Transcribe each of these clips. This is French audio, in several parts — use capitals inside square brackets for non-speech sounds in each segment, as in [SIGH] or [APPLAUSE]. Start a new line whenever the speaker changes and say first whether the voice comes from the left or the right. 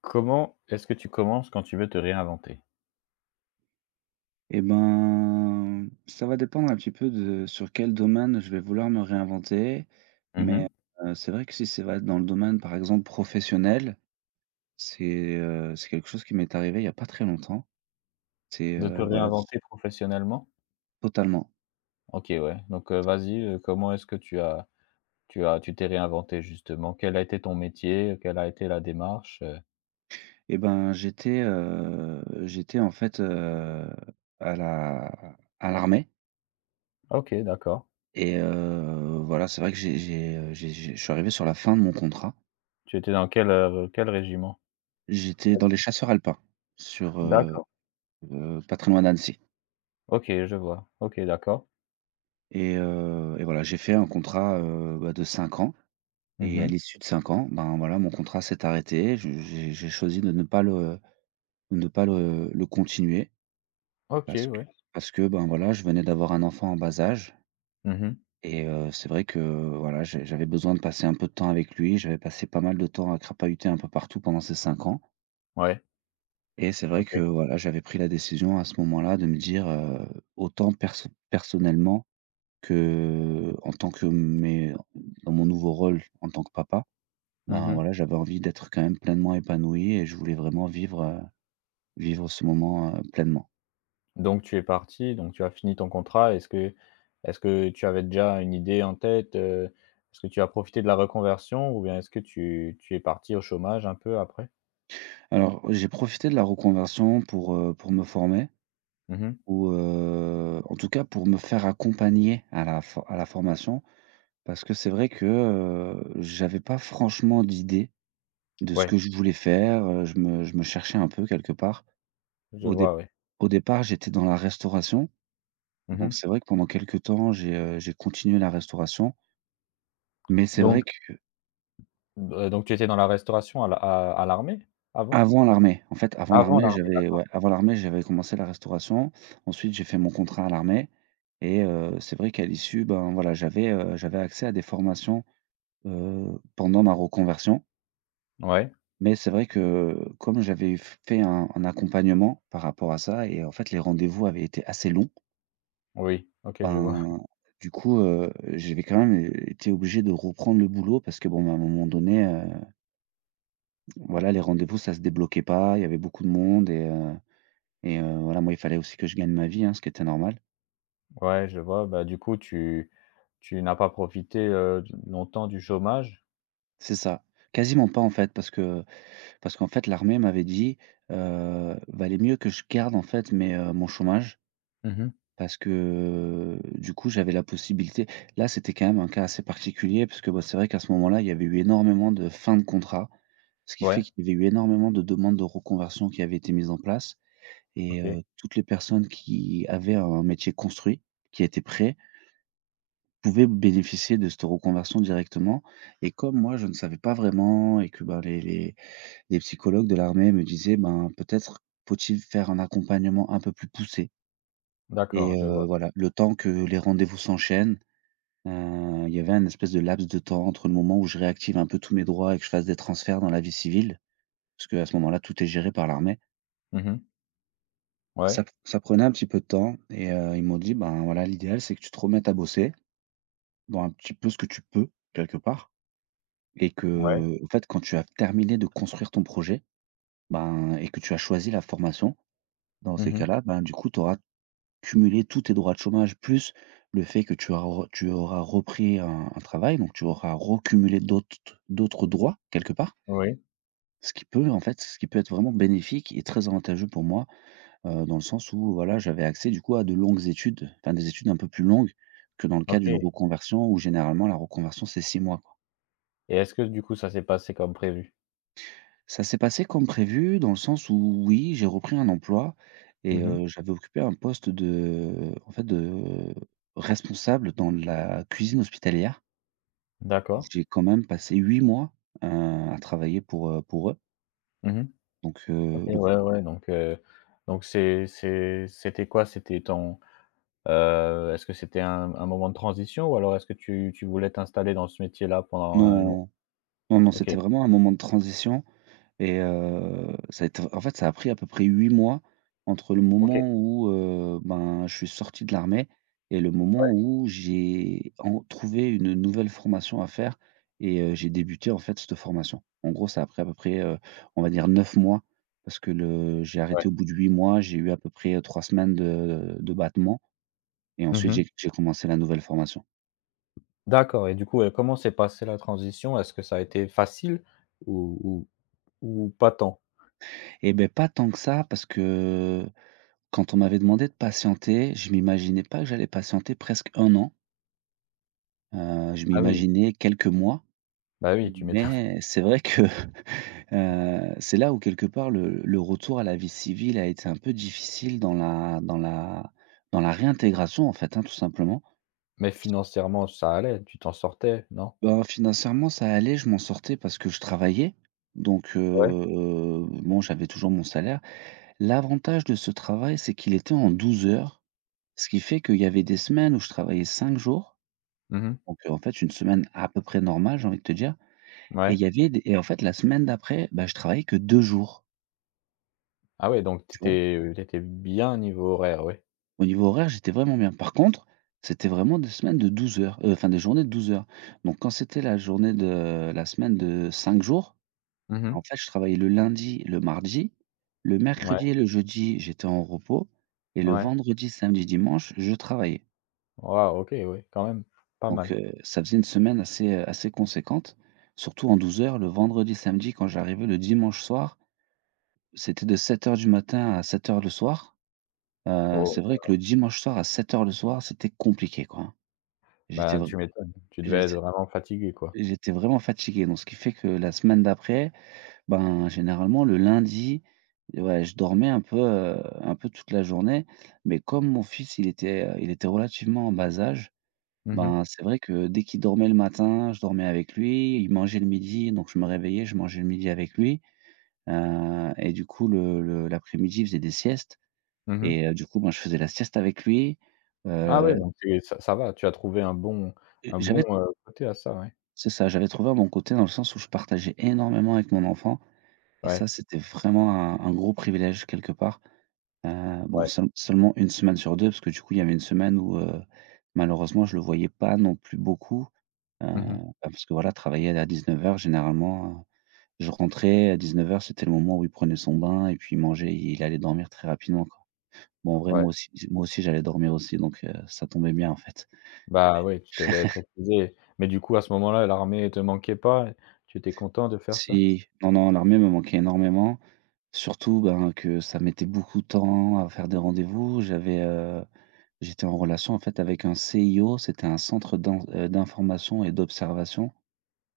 left: Comment est-ce que tu commences quand tu veux te réinventer?
right: Et ben, ça va dépendre un petit peu de sur quel domaine je vais vouloir me réinventer. Mmh. Mais,
left: Mmh.
right: mh. C'est vrai que si ça va être dans le domaine, par exemple, professionnel, c'est quelque chose qui m'est arrivé il y a pas très longtemps.
left: De te
right: Mmh voilà, s
left: réinventer professionnellement?
right: Totalement.
left: OK, ouais, vas-y, comment est-ce que tu t'es réinventé justement? Quel a été ton métier? Quelle a été la démarche,
right: Et ben, j'étais en fait, à la à l'armée
left: OK, d'accord.
right: et voilà, c'est vrai que j'ai je suis arrivé sur la fin de mon contrat.
left: Tu étais dans quel, quel régiment?
right: J'étais
left: Quel
right: dans les chasseurs alpins sur, heu
left: D'accord.
right: pas très loin d'Annecy.
left: OK, je vois. OK, d'accord.
right: Et voilà, j'ai fait un contrat, bah, de 5 ans et à
left: Mmh.
right: l'issue de 5 ans, ben, voilà, mon contrat s'est arrêté. Je j'ai choisi de ne pas le continuer
left: OK,
right: parce que
left: ouais.
right: parce que, ben, voilà, je venais d'avoir un enfant en bas âge
left: Mmh.
right: et c'est vrai que, voilà, j'avais besoin de passer un peu de temps avec lui. J'avais passé pas mal de temps à crapahuter un peu partout pendant ces 5 ans
left: Ouais.
right: et c'est vrai que,
left: OK.
right: voilà, j'avais pris la décision à ce moment-là de me dire, autant personnellement. Que, en tant que mais Dans mon nouveau rôle en tant que papa, ben,
left: Mmh.
right: voilà, j'avais envie d'être quand même pleinement épanoui et je voulais vraiment vivre ce moment, pleinement.
left: Donc tu es parti, donc tu as fini ton contrat. Est-ce que tu avais déjà une idée en tête, Est-ce que tu as profité de la reconversion ou bien est-ce que tu es parti au chômage un peu après?
right: Alors, j'ai profité de la reconversion pour me former
left: Mmh.
right: ou, en tout cas pour me faire accompagner à la formation parce que c'est vrai que, j'avais pas franchement d'idée de ce
left: Ouais,
right: que je voulais faire, je me cherchais un peu quelque part.
left: je
right: Au dé
left: vois, ouais.
right: au départ, j'étais dans la restauration. Donc
left: Mmh.
right: c'est vrai que pendant quelques temps, j'ai continué la restauration, mais c'est, ouais,
left: Donc,
right: vrai
left: donc tu étais dans la restauration à la à l'armée, avant?
right: qu'avant l'armée, en fait, avant
left: Avant
right: l'armée,
left: l'armée,
right: j'avais, ouais, avant l'armée, j'avais commencé la restauration. Ensuite, j'ai fait mon contrat à l'armée et c'est vrai qu'à l'issue, ben, voilà, j'avais accès à des formations, pendant ma reconversion.
left: d'accord. Ouais,
right: Mais c'est vrai que comme j'avais f fait un accompagnement par rapport à ça et en fait, les rendez-vous avaient été assez longs,
left: oui, OK, je vois.
right: ben, du coup, j'avais quand même été obligé de reprendre le boulot parce que bon, ben, à un moment donné. Voilà, les rendez-vous, ça se débloquait pas, il y avait beaucoup de monde et voilà, moi, il fallait aussi que je gagne ma vie, hein, ce qui était normal.
left: Ouais, je vois, bah, du coup tu n'as pas profité, d longtemps du chômage?
right: C'est ça. Quasiment pas, en fait, parce que parce qu'en fait, l'armée m'avait dit: «Valait mieux que je garde, en fait, mais mon chômage»
left: Mmh.
right: parce que, du coup, j'avais la possibilité là, c'était quand même un cas assez particulier parce que, bah, c'est vrai qu'à ce moment-là, il y avait eu énormément de fins de contrat, ce qui fait
left: Ouais,
right: qu'il y avait eu énormément de demandes de reconversion qui avaient été mises en place. Et
left: OK.
right: toutes les personnes qui avaient un métier construit, qui étaient prêts, pouvaient bénéficier de cette reconversion directement, et comme moi, je ne savais pas vraiment et que, bah, les psychologues de l'armée me disaient: «Ben, peut-être faut-il faire un accompagnement un peu plus poussé». Et
left: D'accord, je vois.
right: voilà, le temps que les rendez-vous s'enchaînent, il y avait un espèce de laps de temps entre le moment où je réactive un peu tous mes droits et que je fasse des transferts dans la vie civile, parce qu'à ce moment-là, tout est géré par l'armée.
left: Mmh. Ouais,
right: Ça prenait un petit peu de temps et ils m'ont dit: «Ben, voilà, l'idéal, c'est que tu te remettes à bosser dans un petit peu ce que tu peux, quelque part, et
left: ouais.
right: que en fait, quand tu as terminé de construire ton projet, ben, et que tu as choisi la formation, dans ces
left: Mmh.
right: cas-là, ben, du coup, tu auras cumulé tous tes droits de chômage plus le fait que tu auras repris un travail, donc tu auras recumulé d'autres droits, quelque part».
left: Oui.
right: Ce qui peut, en fait, ce qui peut être vraiment bénéfique et très avantageux pour moi. Dans le sens où voilà, j'avais accès du coup à de longues études, enfin des études un peu plus longues que dans le cas
left: OK,
right: d'une reconversion où généralement la reconversion c'est 6 mois, quoi.
left: et est-ce que du coup ça s'est passé comme prévu?
right: Ça s'est passé comme prévu dans le sens où oui, j'ai repris un emploi et
left: Mmh.
right: j'avais occupé un poste de en fait de responsable dans la cuisine hospitalière.
left: D'accord.
right: J'ai quand même passé 8 mois, à travailler pour, pour eux.
left: Mmh.
right: Donc
left: OK,
right: le
left: ouais, ouais, donc c'était quoi? C'était ton, est-ce que c'était un moment de transition ou alors est-ce que tu voulais t'installer dans ce métier-là pendant un long
right: Non, non, non,
left: OK,
right: c'était vraiment un moment de transition. Et ça a été en fait, ça a pris à peu près 8 mois entre le
left: OK,
right: moment où, ben, je suis sorti de l'armée et le moment
left: ouais,
right: où j'ai en trouvé une nouvelle formation à faire et j'ai débuté, en fait, cette formation. En gros, ça a pris à peu près, on va dire 9 mois parce que le j'ai
left: ouais.
right: arrêté au bout de 8 mois, j'ai eu à peu près, 3 semaines de battement et ensuite
left: Mmh.
right: j'ai commencé la nouvelle formation.
left: D'accord et du coup, comment s'est passée la transition? Est-ce que ça a été facile ou ou ou pas tant?
right: Et ben pas tant que ça parce que quand on m'avait demandé de patienter, je m'imaginais pas que j'allais patienter presque un an. Je
left: Ah oui,
right: m'imaginais quelques mois,
left: bah oui, tu m'étonnes. [LAUGHS]
right: mais c'est vrai que, [LAUGHS] c'est là où quelque part le retour à la vie civile a été un peu difficile dans la réintégration en fait, hein, tout simplement.
left: Mais financièrement ça allait, tu t'en sortais, non?
right: Bah, financièrement ça allait, je m'en sortais parce que je travaillais, donc
left: Ouais.
right: bon, j'avais toujours mon salaire. L'avantage de ce travail, c'est qu'il était en 12 heures, ce qui fait qu'il y avait des semaines où je travaillais 5 jours,
left: Mmh.
right: donc en fait une semaine à peu près normale, j'ai envie de te dire. Et il
left: Ouais.
right: y avait des et en fait, la semaine d'après, bah, je travaillais que 2 jours,
left: Ah ouais, donc
right: tu vois?
left: tu étais bien niveau horaire, ouais.
right: Au niveau horaire, j'étais vraiment bien. Par contre, c'était vraiment des semaines de 12 heures, enfin des journées de 12 heures. Donc quand c'était la journée de la semaine de 5 jours,
left: Mmh mh.
right: en fait, je travaillais le lundi, le mardi, le
left: Ouais,
right: mercredi, et le jeudi j'étais en repos, et le
left: ouais.
right: vendredi, samedi, dimanche, je travaillais.
left: Waouh, OK, ouais, quand même, pas
right: Donc
left: mal.
right: ça faisait une semaine assez conséquente, surtout en 12 heures. Le vendredi, samedi, quand j'arrivais, le dimanche soir, c'était de 7 heures du matin à 7 heures le soir. C'est
left: Oh,
right: vrai que le dimanche soir à 7 heures le soir, c'était compliqué, quoi, hein. J'étais
left: bah,
right: vr
left: tu m'étonnes, tu devais être
right: j'étais
left: vraiment fatigué, quoi.
right: j'étais vraiment fatigué, donc ce qui fait que la semaine d'après, ben, généralement le lundi, ouais, je dormais un peu toute la journée, mais comme mon fils, il était relativement en bas âge,
left: Mmh mh.
right: ben, c'est vrai que dès qu'il dormait le matin, je dormais avec lui, il mangeait le midi, donc je me réveillais, je mangeais le midi avec lui, et du coup le l'après-midi, il faisait des siestes
left: Mmh mh.
right: et du coup, ben, je faisais la sieste avec lui,
left: Ah ouais,
right: heu
left: donc tu es ça va, tu as trouvé
right: Et
left: un bon,
right: j'avais
left: côté à ça, ouais.
right: C'est ça, j'avais trouvé à mon côté dans le sens où je partageais énormément avec mon enfant et ça,
left: Ouais,
right: c'était vraiment un gros privilège quelque part. Bon,
left: ouais.
right: seulement une semaine sur 2 parce que du coup, il y avait une semaine où, malheureusement, je le voyais pas non plus beaucoup, bah,
left: Mmh mh.
right: parce que voilà, travailler à 19:00 généralement, je rentrais à 19:00, c'était le moment où il prenait son bain et puis il mangeait et il allait dormir très rapidement, quoi. Bon, en vrai,
left: Ouais.
right: moi aussi, moi aussi, j'allais dormir aussi, donc ça tombait bien, en fait.
left: Bah, ouais, tu devais être épuisé, mais du coup, à ce moment-là, l'armée te manquait pas, tu étais content de faire ça?
right: Si, non, non, l'armée me manquait énormément. Surtout, ben, que ça mettait beaucoup de temps à faire des rendez-vous. J'étais en relation en fait avec un CIO, c'était un centre d'information et d'observation.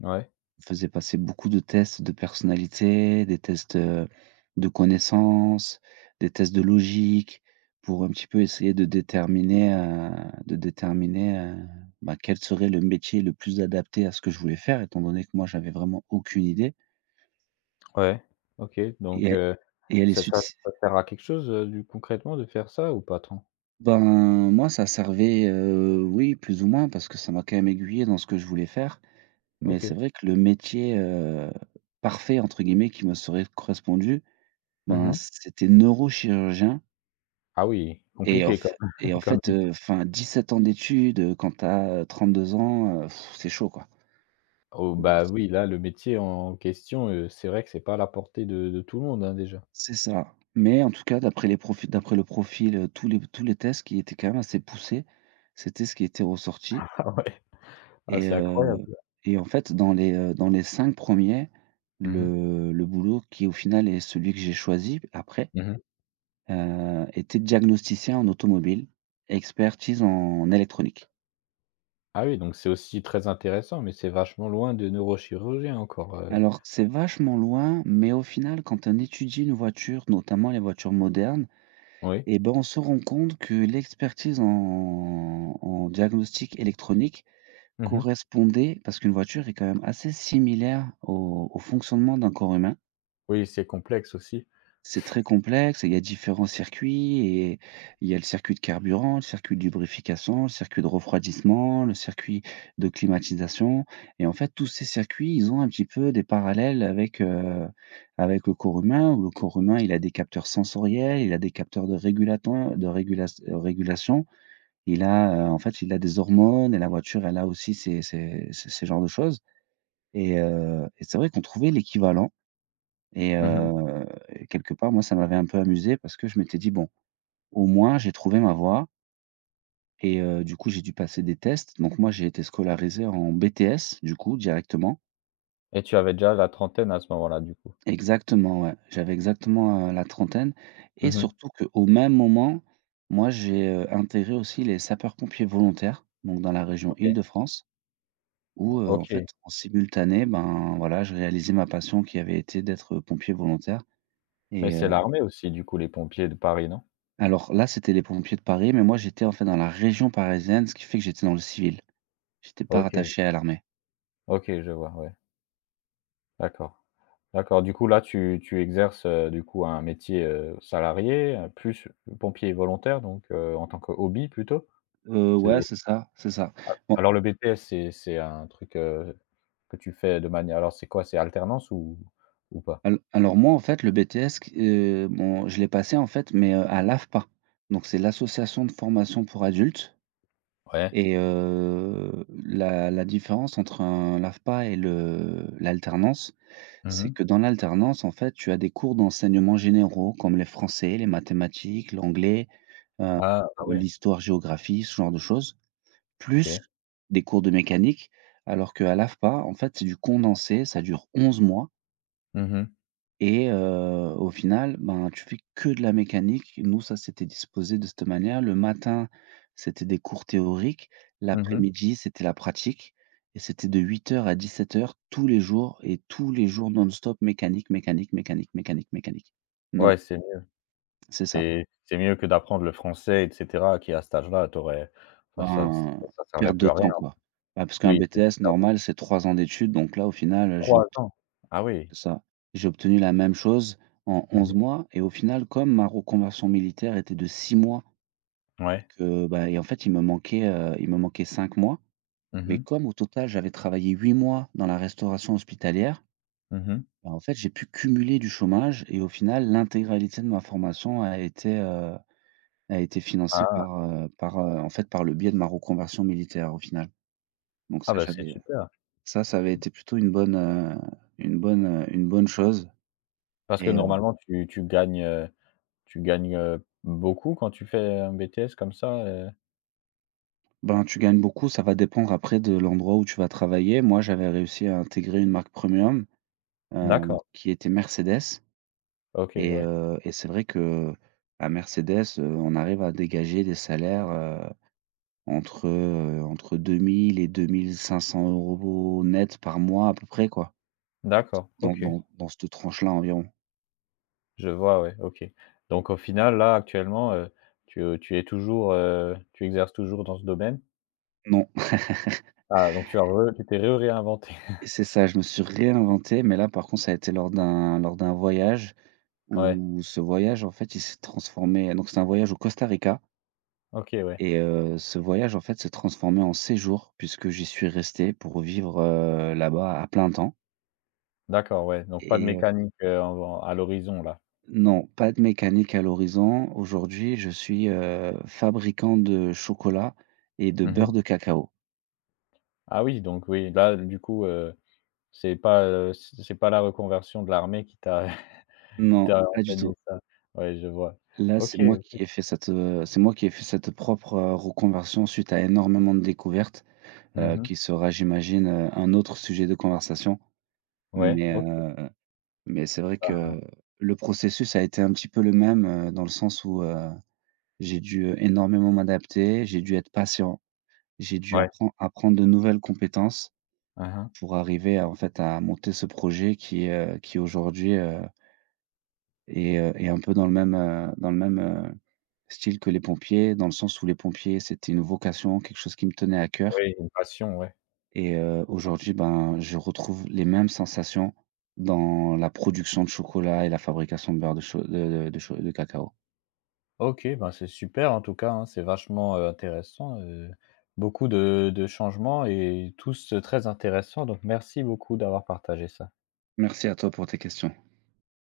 left: Ouais,
right: On faisait passer beaucoup de tests de personnalité, des tests, de connaissances, des tests de logique pour un petit peu essayer de déterminer, bah, quel serait le métier le plus adapté à ce que je voulais faire étant donné que moi j'avais vraiment aucune idée.
left: ouais, OK,
right: Et elle et elle est
left: ça ça
right: succ
left: ça sert à quelque chose, du concrètement de faire ça ou pas tant?
right: Ben, moi, ça servait, oui, plus ou moins, parce que ça m'a quand même aiguillé dans ce que je voulais faire. Mais c'est
left: OK.
right: vrai que le métier, «parfait» entre guillemets, qui me serait correspondu,
left: Mmh
right: ben,
left: mh.
right: c'était neurochirurgien.
left: Ah oui,
right: et en
left: compliqué comme
right: f et en
left: [LAUGHS] comme
right: fait,
left: métier.
right: enfin, 17 ans d'études, quand tu as, 32 ans, c'est chaud, quoi.
left: Oh
right: Mmh.
left: bah
right: C'est
left: oui, là, le métier en question, c'est vrai que c'est pas à la portée de tout le monde, hein, déjà. [LAUGHS]
right: ça. Mais en tout cas, d'après le profil, tous les tests qui étaient quand même assez poussés, c'était ce qui était ressorti.
left: Ah ouais, ah
right: Et
left: c'est incroyable.
right: heu et en fait, dans les 5 premiers,
left: Mmh mh.
right: le boulot qui, au final, est celui que j'ai choisi après,
left: Mmh mh.
right: était diagnosticien en automobile, expertise en électronique.
left: Ah oui, donc c'est aussi très intéressant, mais c'est vachement loin de neurochirurgien encore,
right: Alors, c'est vachement loin, mais au final, quand on étudie une voiture, notamment les voitures modernes,
left: oui.
right: et ben, on se rend compte que l'expertise en diagnostic électronique
left: Mmh mh.
right: correspondait, parce qu'une voiture est quand même assez similaire au fonctionnement d'un corps humain.
left: Oui, c'est complexe aussi.
right: C'est très complexe et il y a différents circuits, et il y a le circuit de carburant, le circuit de lubrification, le circuit de refroidissement, le circuit de climatisation, et en fait tous ces circuits, ils ont un petit peu des parallèles avec, avec le corps humain, où le corps humain, il a des capteurs sensoriels, il a des capteurs de régulaton de régulas régulation. Il a, en fait, il a des hormones, et la voiture, elle a aussi ces genres de choses, et c'est vrai qu'on trouvait l'équivalent. et
left: Mmh mh,
right: heu et quelque part, moi, ça m'avait un peu amusé parce que je m'étais dit: «Bon, au moins j'ai trouvé ma voie», du coup, j'ai dû passer des tests. Donc moi, j'ai été scolarisé en BTS, du coup, directement.
left: et tu avais déjà la trentaine à ce moment-là, du coup?
right: Exactement, ouais. J'avais exactement, la trentaine, et
left: Mmh mh.
right: surtout qu'au même moment, moi, j'ai, intégré aussi les sapeurs-pompiers volontaires, donc dans la région
left: OK.
right: Île-de-France, où,
left: O
right: en fait,
left: OK.
right: en simultané, ben, voilà, je réalisais ma passion qui avait été d'être pompier volontaire
left: Mais
right: et
left: c'est l'armée aussi, du coup, les pompiers de Paris, non?
right: Alors là, c'était les pompiers de Paris, mais moi, j'étais en fait dans la région parisienne, ce qui fait que j'étais dans le civil. J'étais pas
left: OK.
right: rattaché à l'armée.
left: OK, je vois, ouais. D'accord. D'accord, du coup là tu exerces, du coup un métier, salarié, plus pompier volontaire donc en tant que hobby plutôt?
right: Ouais,
left: C'est
right: c'est ça, c'est ça. Bon,
left: alors le BTS c'est un truc, que tu fais de manière alors c'est quoi? C'est alternance ou pas?
right: al alors moi, en fait, le BTS, q bon, je l'ai passé, en fait, mais, à l'AFPA. Donc c'est l'association de formation pour adultes.
left: Ouais.
right: La différence entre un l'AFPA et le l'alternance, c'est
left: Mmh.
right: que dans l'alternance, en fait, tu as des cours d'enseignement généraux comme les français, les mathématiques, l'anglais,
left: Ah, ah
right: heu,
left: ouais,
right: l'histoire-géographie, ce genre de choses, plus
left: OK.
right: des cours de mécanique, alors qu'à l'AFPA, en fait, c'est du condensé, ça dure 11 mois,
left: Mhm mhm.
right: au final, ben, tu fais que de la mécanique. Nous, ça, c'était disposé de cette manière. Le matin, c'était des cours théoriques, l'après-midi, c'était la pratique, et c'était de huit heures à dix-sept heures tous les jours, et tous les jours non-stop mécanique, mécanique, mécanique, mécanique, mécanique. Non,
left: Ouais, c'est mieux
right: c'est ça.
left: c'est mieux que d'apprendre le français et cetera qui à cet âge-là, t'aurais. Enfin ça
right: Ben,
left: ça ça servait
right: perte de
left: plus à
right: temps,
left: rien.
right: quoi. Bah, parce qu'un
left: Oui, c'était
right: BTS
left: perdre
right: normal, c'est 3 ans d'études, donc là, au final, je
left: 3 ans. Ah oui.
right: ça. J'ai obtenu la même chose en
left: Mmh.
right: 11 mois, et au final, comme ma reconversion militaire était de 6 mois, et
left: Ouais.
right: que, bah, en fait, il me manquait 5 mois,
left: Mhm
right: mais
left: mhm.
right: comme au total, j'avais travaillé 8 mois dans la restauration hospitalière, bah, en fait, j'ai pu cumuler du chômage, et au final, l'intégralité de ma formation a été financée
left: Ah!
right: par le biais de ma reconversion militaire, au final. Donc ça,
left: Ah bah, c'est super!
right: ça avait été plutôt une bonne, une bonne chose
left: Parce que
right: et
left: normalement tu gagnes, tu gagnes, beaucoup quand tu fais un BTS comme ça,
right: Ben, tu gagnes beaucoup, ça va dépendre après de l'endroit où tu vas travailler. Moi, j'avais réussi à intégrer une marque premium, heu,
left: D'accord,
right: qui était Mercedes,
left: OK,
right: et
left: ouais.
right: heu et c'est vrai que à Mercedes, on arrive à dégager des salaires, entre 2 000 et deux mille cinq cents euros net par mois à peu près, quoi,
left: D'accord,
right: dans
left: OK,
right: dans dans cette tranche-là, environ.
left: je vois, ouais, OK. Donc au final, là, actuellement, tu, tu es toujours, tu exerces toujours dans ce domaine?
right: Non,
left: Ah, donc tu as re tu t'es re réinventé.
right: et
left: [LAUGHS]
right: c'est ça, je me suis réinventé, mais là par contre, ça a été lors d'un voyage
left: Ouais,
right: où ce voyage en fait il s'est transformé, donc c'est un voyage au Costa Rica.
left: OK, ouais.
right: Ce voyage, en fait, s'est transformé en séjour, puisque j'y suis resté pour vivre, là-bas à plein temps.
left: D'accord, ouais, donc pas de
right: et heu
left: mécanique, en en à l'horizon, là?
right: non, pas de mécanique à l'horizon. Aujourd'hui, je suis fabricant de chocolat et de beurre
left: Mmh.
right: de cacao.
left: Ah oui, donc oui, là, du coup, c'est pas, heu, c'est pas la reconversion de l'armée qui t'a qui
right: Non,
left: t'a
right: pas du
left: enseigné
right: tout.
left: ça? Ouais, je vois.
right: Là,
left: OK.
right: c'est moi qui ai fait cette, c'est moi qui ai fait cette propre reconversion suite à énormément de découvertes,
left: Mmh
right: heu,
left: mh.
right: qui sera, j'imagine, un autre sujet de conversation,
left: Ouais,
right: mais
left: OK,
right: heu mais c'est vrai
left: ben,
right: que le processus a été un petit peu le même, dans le sens où, j'ai dû, énormément m'adapter, j'ai dû être patient, j'ai dû
left: ouais.
right: apprendre de nouvelles compétences
left: Mmh mh.
right: pour arriver à, en fait, à monter ce projet qui aujourd'hui, est un peu dans le même, style que les pompiers, dans le sens où les pompiers, c'était une vocation, quelque chose qui me tenait à cœur,
left: Oui, une passion, ouais.
right: aujourd'hui, ben, je retrouve les mêmes sensations dans la production de chocolat et la fabrication de beurre de cho de cho de cacao.
left: OK, ben, c'est super en tout cas, hein, c'est vachement, intéressant, beaucoup de changements et tous, très intéressants donc merci beaucoup d'avoir partagé ça.
right: Merci à toi pour tes questions.